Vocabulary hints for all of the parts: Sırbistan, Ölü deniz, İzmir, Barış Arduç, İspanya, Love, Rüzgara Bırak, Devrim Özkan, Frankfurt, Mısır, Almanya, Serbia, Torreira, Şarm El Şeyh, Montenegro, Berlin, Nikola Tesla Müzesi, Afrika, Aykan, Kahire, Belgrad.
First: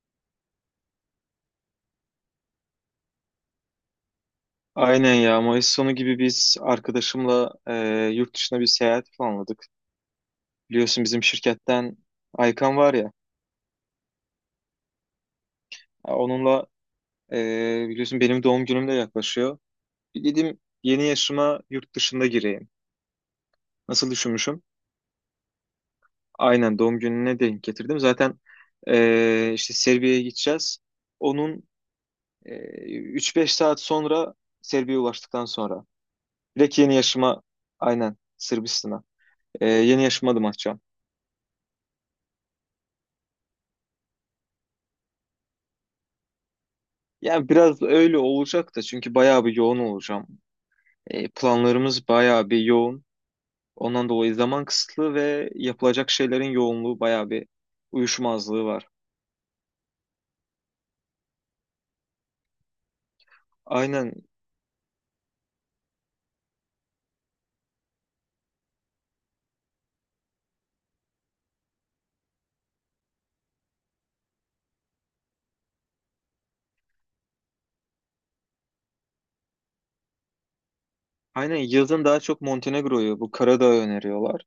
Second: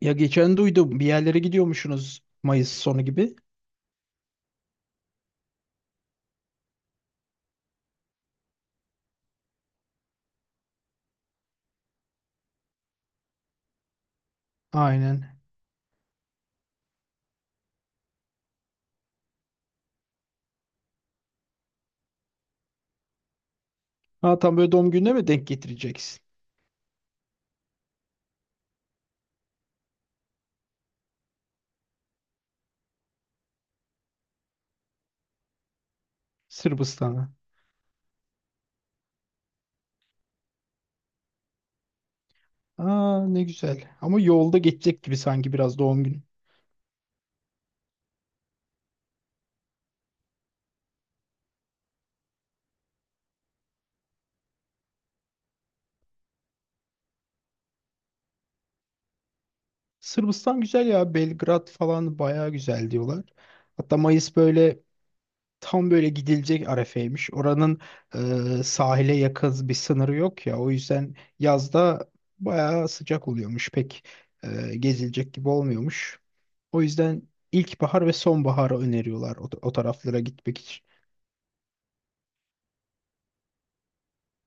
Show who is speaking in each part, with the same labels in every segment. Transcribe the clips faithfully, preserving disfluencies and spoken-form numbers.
Speaker 1: Ya geçen duydum bir yerlere gidiyormuşsunuz Mayıs sonu gibi.
Speaker 2: Aynen ya Mayıs sonu gibi biz arkadaşımla e, yurt dışına bir seyahat planladık. Biliyorsun bizim şirketten Aykan var ya
Speaker 1: Aynen.
Speaker 2: ya onunla e, biliyorsun benim doğum günüm de yaklaşıyor. Bir dedim yeni yaşıma yurt dışında gireyim. Nasıl
Speaker 1: Ha, tam
Speaker 2: düşünmüşüm?
Speaker 1: böyle doğum gününe mi denk getireceksin?
Speaker 2: Aynen doğum gününe denk getirdim. Zaten e, işte Serbia'ya gideceğiz. Onun e, üç beş saat sonra Serbia'ya ulaştıktan sonra direkt yeni
Speaker 1: Sırbistan'a.
Speaker 2: yaşıma, aynen Sırbistan'a, e, yeni yaşıma adım atacağım.
Speaker 1: Aa, ne güzel. Ama yolda geçecek gibi sanki biraz doğum günü.
Speaker 2: Yani biraz öyle olacak da, çünkü bayağı bir yoğun olacağım. E, planlarımız bayağı bir yoğun. Ondan dolayı zaman kısıtlı ve yapılacak şeylerin yoğunluğu bayağı bir uyuşmazlığı var.
Speaker 1: Sırbistan güzel ya. Belgrad falan bayağı güzel diyorlar. Hatta
Speaker 2: Aynen,
Speaker 1: Mayıs böyle tam böyle gidilecek arefeymiş. Oranın e, sahile yakın bir sınırı yok ya. O yüzden yazda bayağı sıcak oluyormuş. Pek e, gezilecek gibi olmuyormuş. O yüzden ilkbahar ve sonbaharı öneriyorlar o, o taraflara gitmek için.
Speaker 2: aynen, yazın daha çok Montenegro'yu, bu Karadağ'ı öneriyorlar.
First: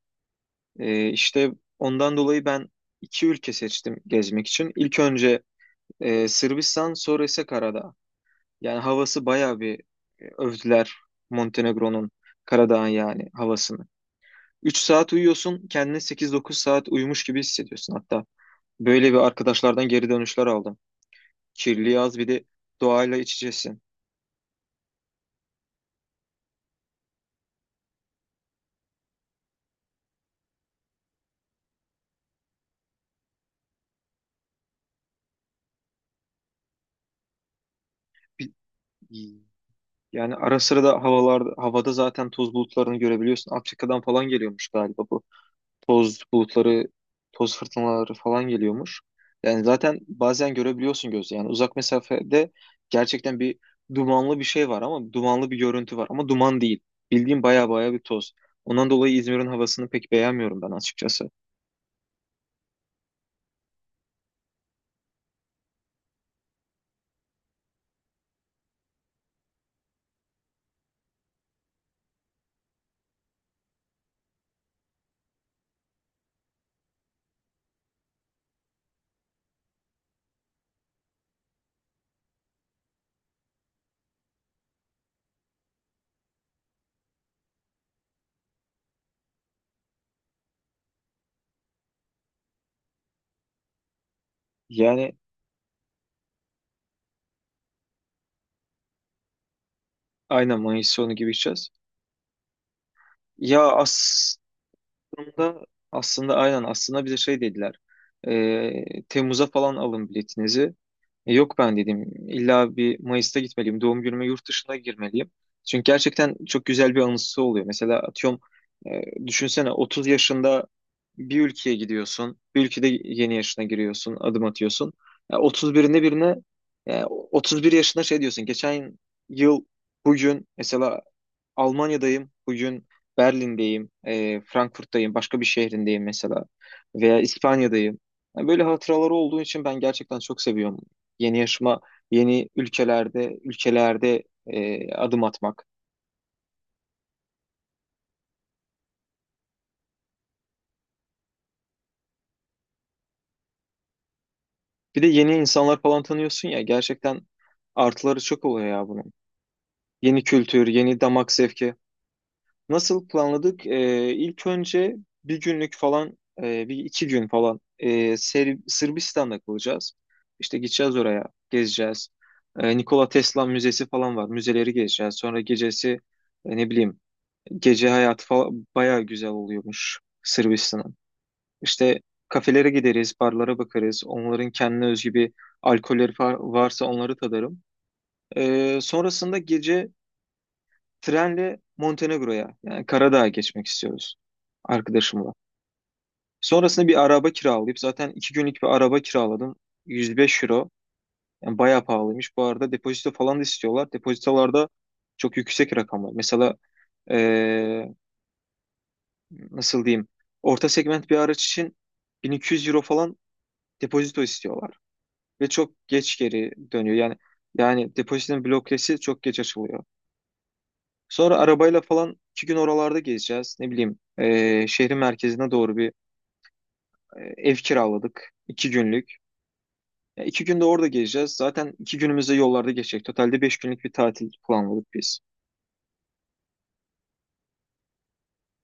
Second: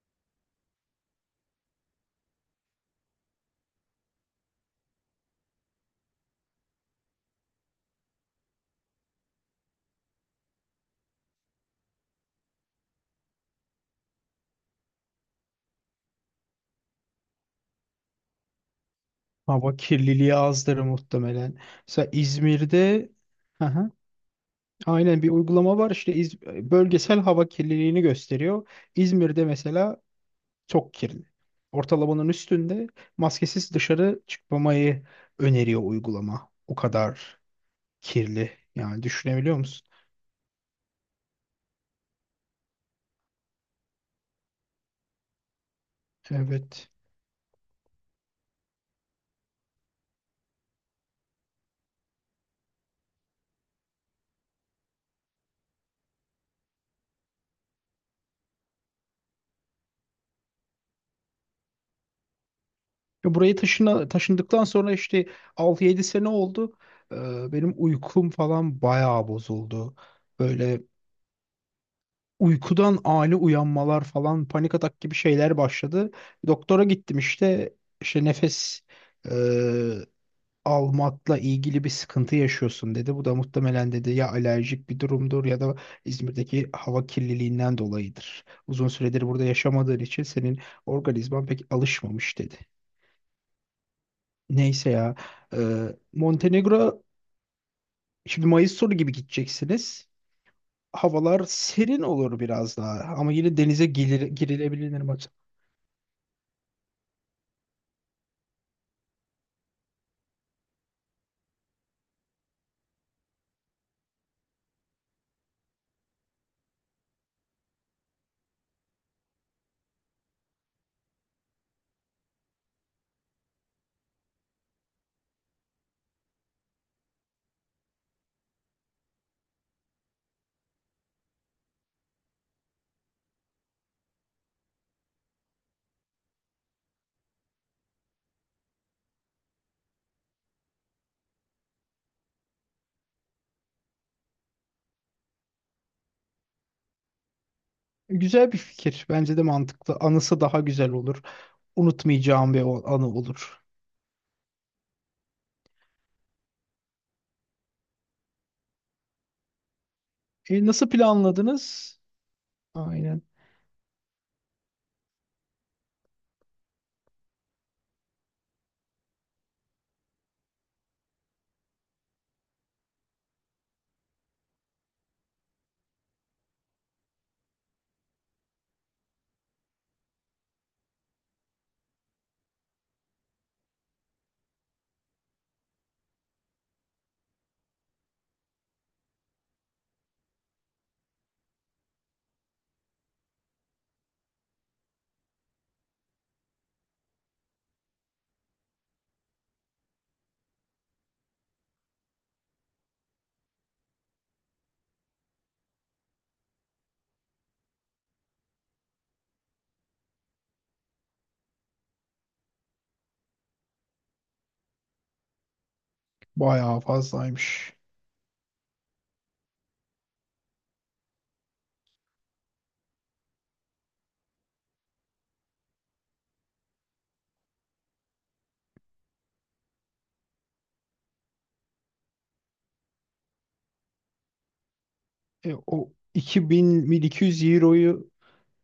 Speaker 2: E, işte ondan dolayı ben iki ülke seçtim gezmek için. İlk önce e, Sırbistan, sonra ise Karadağ. Yani havası bayağı bir, e, övdüler Montenegro'nun, Karadağ'ın yani havasını. üç saat uyuyorsun, kendini sekiz dokuz saat uyumuş gibi hissediyorsun hatta. Böyle bir,
Speaker 1: Hava
Speaker 2: arkadaşlardan geri
Speaker 1: kirliliği
Speaker 2: dönüşler
Speaker 1: azdır
Speaker 2: aldım.
Speaker 1: muhtemelen.
Speaker 2: Kirli
Speaker 1: Mesela
Speaker 2: az, bir de
Speaker 1: İzmir'de.
Speaker 2: doğayla iç içesin.
Speaker 1: Aha, aynen bir uygulama var işte İz- bölgesel hava kirliliğini gösteriyor. İzmir'de mesela çok kirli. Ortalamanın üstünde maskesiz dışarı çıkmamayı öneriyor uygulama. O kadar kirli.
Speaker 2: Bir-
Speaker 1: Yani düşünebiliyor musun?
Speaker 2: Yani ara sıra da havalar, havada zaten toz bulutlarını görebiliyorsun. Afrika'dan falan geliyormuş galiba, bu toz bulutları,
Speaker 1: Evet.
Speaker 2: toz fırtınaları falan geliyormuş. Yani zaten bazen görebiliyorsun gözle. Yani uzak mesafede gerçekten bir dumanlı bir şey var, ama dumanlı bir görüntü var ama duman değil. Bildiğim baya baya bir toz. Ondan dolayı İzmir'in havasını pek beğenmiyorum ben açıkçası.
Speaker 1: Ya, buraya taşına, taşındıktan sonra işte altı yedi sene oldu. Ee, benim uykum falan bayağı bozuldu. Böyle uykudan ani uyanmalar falan panik atak gibi şeyler başladı. Doktora gittim işte işte nefes e, almakla ilgili bir sıkıntı yaşıyorsun dedi. Bu da muhtemelen dedi ya alerjik bir durumdur ya da İzmir'deki hava kirliliğinden dolayıdır. Uzun süredir burada yaşamadığın için senin organizman pek alışmamış dedi. Neyse ya.
Speaker 2: Yani
Speaker 1: Ee, Montenegro şimdi Mayıs sonu gibi gideceksiniz.
Speaker 2: aynen Mayıs sonu gibi
Speaker 1: Havalar
Speaker 2: içeceğiz.
Speaker 1: serin olur biraz daha ama yine
Speaker 2: Ya
Speaker 1: denize gilir,
Speaker 2: aslında
Speaker 1: girilebilir maç.
Speaker 2: aslında aynen, aslında bize şey dediler. Ee, Temmuz'a falan alın biletinizi. E, Yok, ben dedim, illa bir Mayıs'ta gitmeliyim. Doğum günüme yurt dışına girmeliyim. Çünkü gerçekten çok güzel bir anısı oluyor. Mesela atıyorum, e, düşünsene otuz yaşında bir ülkeye gidiyorsun. Bir ülkede yeni yaşına giriyorsun, adım atıyorsun. Ya otuz birinde birine e, otuz bir yaşında şey diyorsun. Geçen yıl bugün mesela Almanya'dayım, bugün Berlin'deyim, e, Frankfurt'tayım, başka bir şehrindeyim mesela, veya İspanya'dayım. Yani böyle hatıraları olduğu için ben gerçekten çok seviyorum. Yeni yaşıma, yeni ülkelerde, ülkelerde e, adım atmak.
Speaker 1: Güzel bir fikir. Bence de mantıklı. Anısı daha güzel olur. Unutmayacağım bir o- anı olur.
Speaker 2: Bir de yeni insanlar falan tanıyorsun ya, gerçekten artıları çok oluyor ya bunun. Yeni
Speaker 1: E,
Speaker 2: kültür,
Speaker 1: nasıl
Speaker 2: yeni damak zevki.
Speaker 1: planladınız?
Speaker 2: Nasıl
Speaker 1: Aynen.
Speaker 2: planladık? Ee, ilk önce bir günlük falan, e, bir iki gün falan, e, Ser- Sırbistan'da kalacağız. İşte gideceğiz oraya, gezeceğiz. E, Nikola Tesla Müzesi falan var. Müzeleri gezeceğiz. Sonra gecesi, e, ne bileyim, gece hayatı falan bayağı güzel oluyormuş Sırbistan'ın. İşte kafelere gideriz, barlara bakarız. Onların kendine özgü bir alkolleri fa- varsa onları tadarım. E, sonrasında gece trenle Montenegro'ya, yani Karadağ'a geçmek istiyoruz arkadaşımla. Sonrasında bir araba kiralayıp, zaten iki günlük bir araba kiraladım. yüz beş euro. Yani bayağı pahalıymış. Bu arada depozito falan da istiyorlar. Depozitolarda çok yüksek rakamlar. Mesela eee, nasıl diyeyim? Orta segment bir araç için bin iki yüz euro falan depozito istiyorlar. Ve çok geç geri
Speaker 1: Bayağı
Speaker 2: dönüyor. Yani
Speaker 1: fazlaymış.
Speaker 2: yani depozitonun blokesi çok geç açılıyor. Sonra arabayla falan iki gün oralarda gezeceğiz. Ne bileyim, e, şehrin merkezine doğru bir, e, ev kiraladık. iki günlük. Ya, iki günde orada gezeceğiz. Zaten iki günümüzde yollarda geçecek. Totalde beş günlük bir tatil planladık biz.
Speaker 1: E, o iki bin bin iki yüz euroyu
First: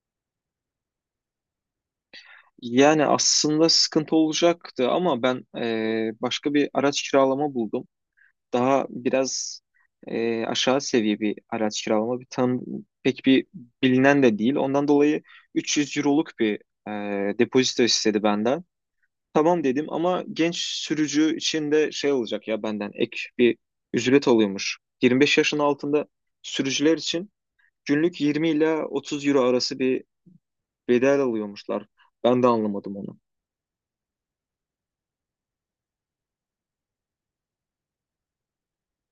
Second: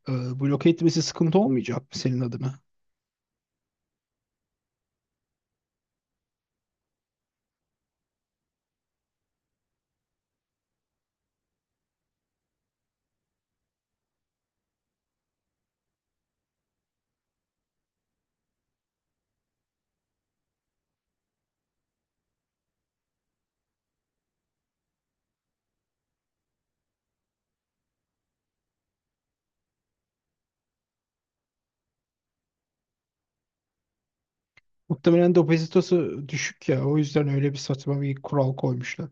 Speaker 1: e, bloke etmesi sıkıntı olmayacak mı senin adına?
Speaker 2: Yani aslında sıkıntı olacaktı, ama ben e, başka bir araç kiralama buldum. Daha biraz, e, aşağı seviye bir araç kiralama. Bir tam pek bir bilinen de değil. Ondan dolayı üç yüz euroluk bir e, depozito istedi benden. Tamam dedim, ama genç sürücü için de şey olacak ya, benden ek bir ücret alıyormuş. yirmi beş yaşın altında sürücüler için günlük yirmi ila otuz euro arası bir bedel alıyormuşlar. Ben de anlamadım onu.
Speaker 1: Muhtemelen depozitosu düşük ya. O yüzden öyle bir saçma bir kural koymuşlar.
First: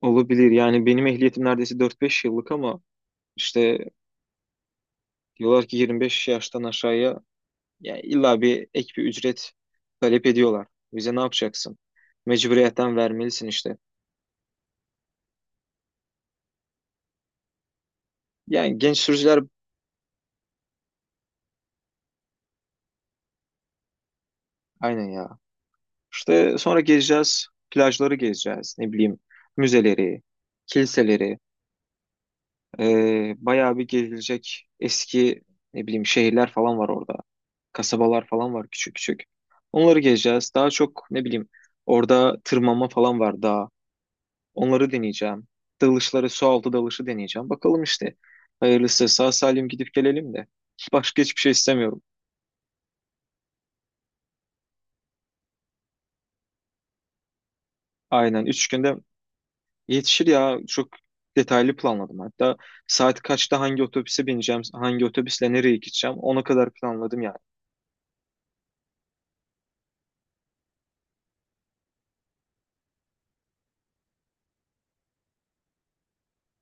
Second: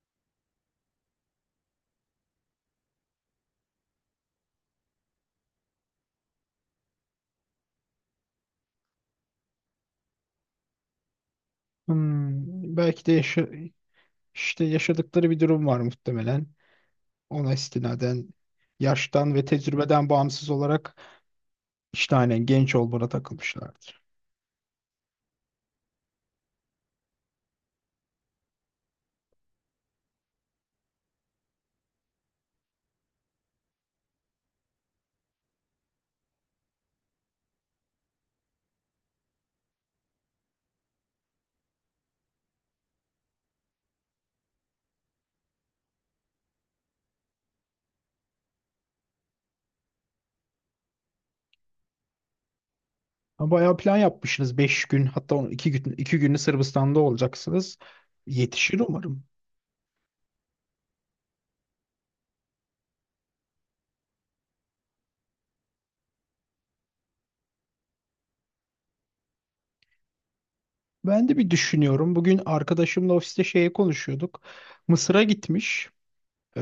Speaker 2: Olabilir, yani benim ehliyetim neredeyse dört beş yıllık, ama işte diyorlar ki yirmi beş yaştan aşağıya ya illa bir ek bir ücret talep ediyorlar. Bize ne yapacaksın?
Speaker 1: Hmm,
Speaker 2: Mecburiyetten
Speaker 1: belki de
Speaker 2: vermelisin
Speaker 1: yaşa-
Speaker 2: işte.
Speaker 1: işte yaşadıkları bir durum var muhtemelen. Ona istinaden
Speaker 2: Yani genç
Speaker 1: yaştan
Speaker 2: sürücüler,
Speaker 1: ve tecrübeden bağımsız olarak işte aynen genç olmana takılmışlardır.
Speaker 2: aynen ya, İşte sonra gezeceğiz, plajları gezeceğiz, ne bileyim, müzeleri, kiliseleri, ee, bayağı bir gezilecek eski, ne bileyim, şehirler falan var orada. Kasabalar falan var, küçük küçük. Onları gezeceğiz. Daha çok, ne bileyim, orada tırmanma falan var daha. Onları deneyeceğim. Dalışları, su altı dalışı deneyeceğim. Bakalım işte. Hayırlısı sağ salim gidip gelelim de. Başka hiçbir şey istemiyorum.
Speaker 1: Ha, bayağı plan yapmışsınız. Beş gün hatta on- iki gün iki günü Sırbistan'da olacaksınız.
Speaker 2: Aynen. Üç
Speaker 1: Yetişir
Speaker 2: günde
Speaker 1: umarım.
Speaker 2: yetişir ya. Çok detaylı planladım. Hatta saat kaçta hangi otobüse bineceğim, hangi otobüsle nereye gideceğim, ona kadar planladım yani.
Speaker 1: Ben de bir düşünüyorum. Bugün arkadaşımla ofiste şeye konuşuyorduk. Mısır'a gitmiş. Ee,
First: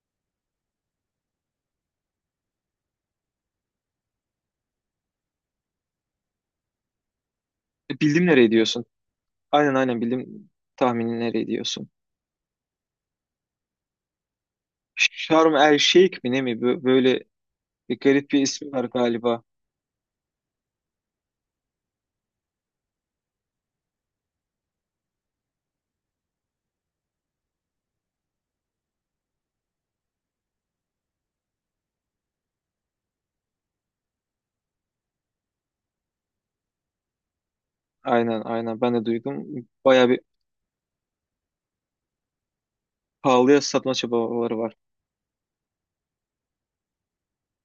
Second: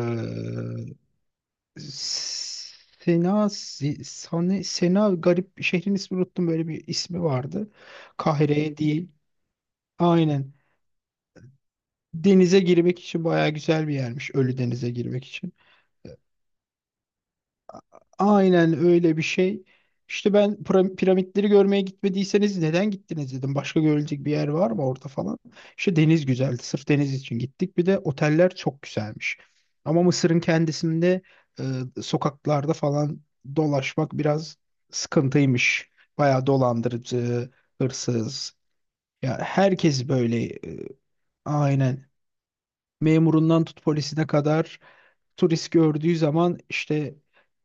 Speaker 1: Sena, Sena, Sena garip şehrin ismini unuttum. Böyle bir ismi vardı.
Speaker 2: E, Bildim nereye
Speaker 1: Kahire
Speaker 2: diyorsun.
Speaker 1: değil.
Speaker 2: Aynen, aynen, bildim
Speaker 1: Aynen.
Speaker 2: tahmini nereye diyorsun.
Speaker 1: Denize girmek için bayağı güzel bir yermiş. Ölü denize girmek için.
Speaker 2: Şarm El Şeyh mi, ne mi? Bö- Böyle bir garip bir ismi
Speaker 1: Aynen
Speaker 2: var
Speaker 1: öyle bir
Speaker 2: galiba.
Speaker 1: şey. İşte ben pra- piramitleri görmeye gitmediyseniz neden gittiniz dedim. Başka görülecek bir yer var mı orada falan. İşte deniz güzeldi. Sırf deniz için gittik. Bir de oteller çok güzelmiş. Ama Mısır'ın kendisinde e, sokaklarda falan dolaşmak biraz sıkıntıymış. Bayağı dolandırıcı,
Speaker 2: Aynen,
Speaker 1: hırsız.
Speaker 2: aynen, ben de
Speaker 1: Ya,
Speaker 2: duydum. Baya
Speaker 1: herkes
Speaker 2: bir
Speaker 1: böyle e, aynen
Speaker 2: pahalıya
Speaker 1: memurundan tut
Speaker 2: satma
Speaker 1: polisine
Speaker 2: çabaları var.
Speaker 1: kadar turist gördüğü zaman işte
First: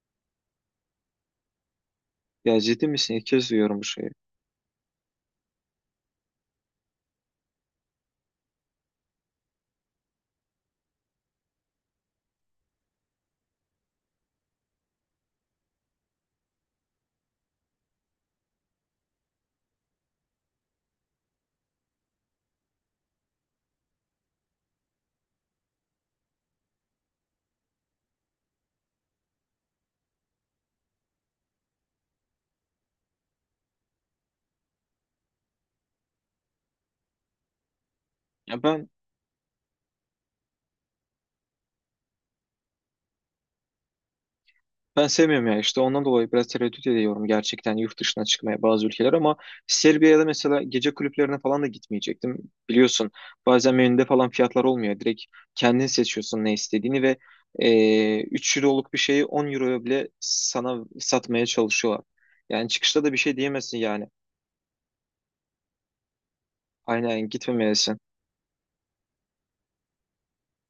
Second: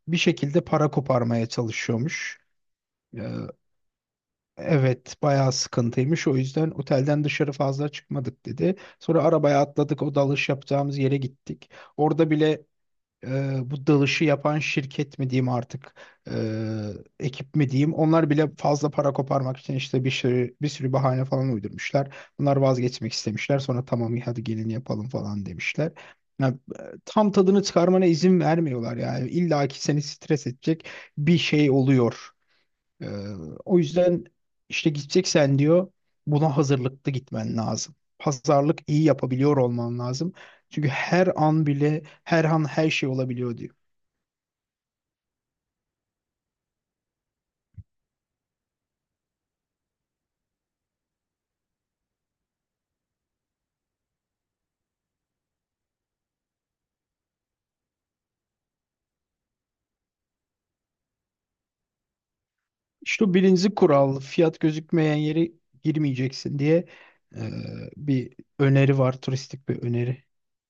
Speaker 1: bir şekilde para koparmaya çalışıyormuş.
Speaker 2: Ya, ciddi misin?
Speaker 1: Ee,
Speaker 2: İlk kez duyuyorum bu şeyi.
Speaker 1: evet, bayağı sıkıntıymış. O yüzden otelden dışarı fazla çıkmadık dedi. Sonra arabaya atladık o dalış yapacağımız yere gittik. Orada bile e, bu dalışı yapan şirket mi diyeyim artık e, ekip mi diyeyim onlar bile fazla para koparmak için işte bir sürü, bir sürü bahane falan uydurmuşlar. Bunlar vazgeçmek istemişler sonra tamam hadi gelin yapalım falan demişler. Ya, e, tam tadını çıkarmana izin vermiyorlar yani. İlla ki seni stres edecek bir şey oluyor. Ee, O yüzden işte gideceksen diyor buna hazırlıklı gitmen lazım.
Speaker 2: Ya
Speaker 1: Pazarlık
Speaker 2: ben
Speaker 1: iyi yapabiliyor olman lazım. Çünkü her an bile her an her şey olabiliyor diyor.
Speaker 2: Ben sevmiyorum ya, işte ondan dolayı biraz tereddüt ediyorum gerçekten yurt dışına çıkmaya, bazı ülkeler ama Serbia'da mesela gece kulüplerine falan da gitmeyecektim. Biliyorsun, bazen menüde falan fiyatlar olmuyor. Direkt kendin seçiyorsun ne istediğini ve e, üç euroluk bir şeyi on euroya bile sana satmaya çalışıyorlar. Yani çıkışta da bir
Speaker 1: İşte o
Speaker 2: şey
Speaker 1: birinci
Speaker 2: diyemezsin yani.
Speaker 1: kural fiyat gözükmeyen yere girmeyeceksin diye
Speaker 2: Aynen,
Speaker 1: e,
Speaker 2: gitmemelisin.
Speaker 1: bir öneri var, turistik bir öneri.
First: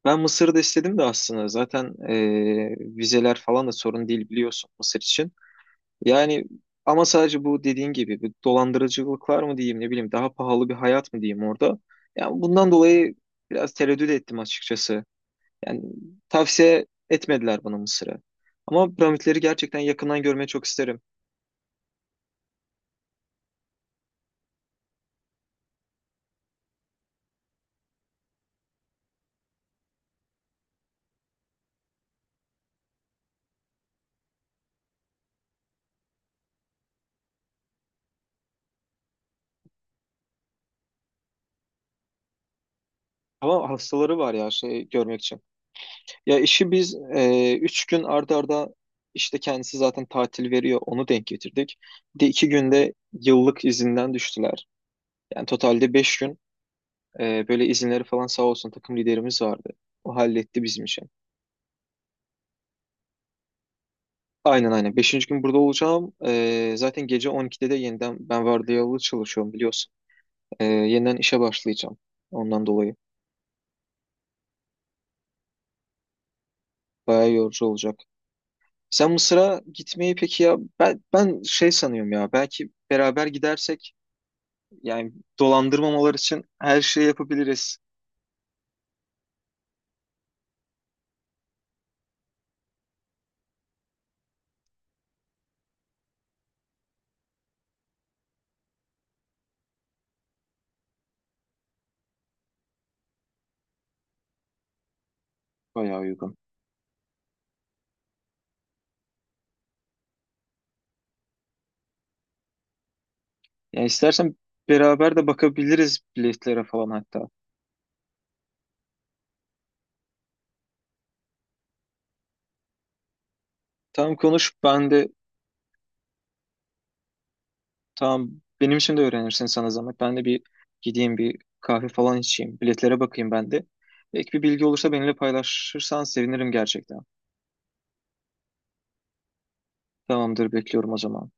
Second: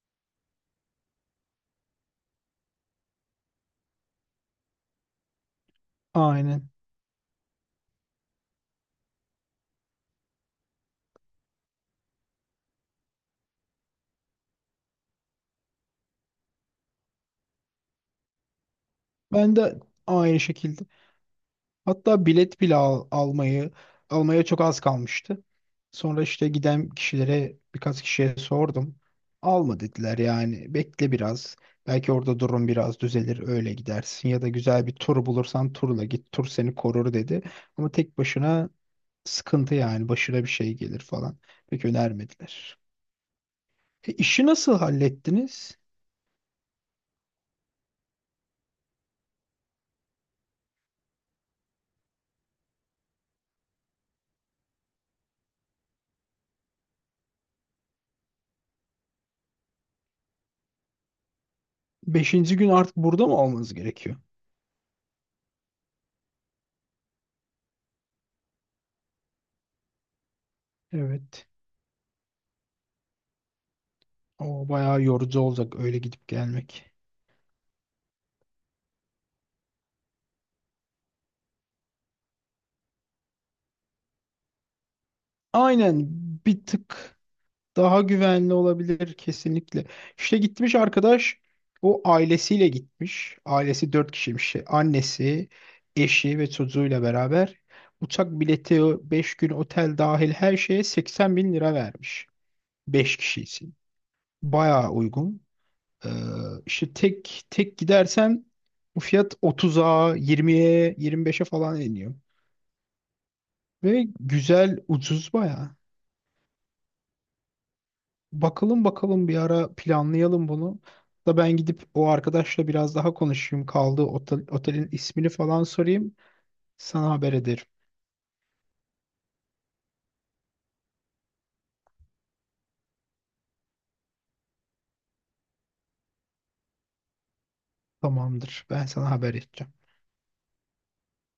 Speaker 2: Ben Mısır'da istedim de aslında, zaten e, vizeler falan da sorun değil biliyorsun Mısır için. Yani,
Speaker 1: Aynen.
Speaker 2: ama sadece bu dediğin gibi bir dolandırıcılık mı diyeyim, ne bileyim, daha pahalı bir hayat mı diyeyim orada. Yani bundan dolayı biraz tereddüt ettim açıkçası. Yani tavsiye etmediler bana Mısır'ı. Ama piramitleri
Speaker 1: Ben
Speaker 2: gerçekten
Speaker 1: de
Speaker 2: yakından
Speaker 1: aynı
Speaker 2: görmeyi çok
Speaker 1: şekilde.
Speaker 2: isterim.
Speaker 1: Hatta bilet bile al- almayı almaya çok az kalmıştı. Sonra işte giden kişilere birkaç kişiye sordum. Alma dediler yani bekle biraz. Belki orada durum biraz düzelir öyle gidersin ya da güzel bir tur bulursan turla git, tur seni korur dedi. Ama tek başına sıkıntı yani başına bir şey gelir falan. Pek önermediler.
Speaker 2: Ama
Speaker 1: E,
Speaker 2: hastaları var
Speaker 1: işi
Speaker 2: ya
Speaker 1: nasıl
Speaker 2: şey görmek için.
Speaker 1: hallettiniz?
Speaker 2: Ya işi biz, e, üç gün arda arda, işte kendisi zaten tatil veriyor, onu denk getirdik. Bir de iki günde yıllık izinden düştüler. Yani totalde beş gün. Ee, böyle izinleri falan, sağ olsun takım liderimiz vardı. O halletti bizim için.
Speaker 1: Beşinci gün artık burada mı olmanız gerekiyor?
Speaker 2: Aynen, aynen. Beşinci gün burada olacağım. Ee, zaten gece on ikide de yeniden, ben vardiyalı çalışıyorum biliyorsun. Ee, yeniden işe
Speaker 1: Evet.
Speaker 2: başlayacağım. Ondan dolayı.
Speaker 1: O bayağı yorucu olacak öyle gidip gelmek.
Speaker 2: Bayağı yorucu olacak. Sen Mısır'a gitmeyi, peki ya ben, ben şey sanıyorum ya, belki beraber gidersek yani
Speaker 1: Aynen,
Speaker 2: dolandırmamalar için
Speaker 1: bir
Speaker 2: her şeyi
Speaker 1: tık
Speaker 2: yapabiliriz.
Speaker 1: daha güvenli olabilir kesinlikle. İşte gitmiş arkadaş, o ailesiyle gitmiş. Ailesi dört kişiymiş. şey, Annesi, eşi ve çocuğuyla beraber uçak bileti, beş gün otel dahil her şeye seksen bin lira vermiş. Beş kişi için. Bayağı uygun.
Speaker 2: Bayağı
Speaker 1: Ee,
Speaker 2: uygun.
Speaker 1: işte tek tek gidersen bu fiyat otuza, yirmiye, yirmi beşe falan iniyor.
Speaker 2: Yani
Speaker 1: Ve
Speaker 2: istersen
Speaker 1: güzel,
Speaker 2: beraber de
Speaker 1: ucuz bayağı.
Speaker 2: bakabiliriz biletlere falan hatta.
Speaker 1: Bakalım bakalım bir ara planlayalım bunu. Da ben gidip o arkadaşla biraz daha konuşayım. Kaldığı
Speaker 2: Tamam,
Speaker 1: otel,
Speaker 2: konuş
Speaker 1: otelin
Speaker 2: ben de.
Speaker 1: ismini falan sorayım. Sana haber ederim.
Speaker 2: Tamam, benim için de öğrenirsin, sana zahmet. Ben de bir gideyim, bir kahve falan içeyim. Biletlere bakayım ben de. Ek bir bilgi olursa benimle paylaşırsan sevinirim gerçekten.
Speaker 1: Tamamdır. Ben sana haber edeceğim.
Speaker 2: Tamamdır, bekliyorum o zaman.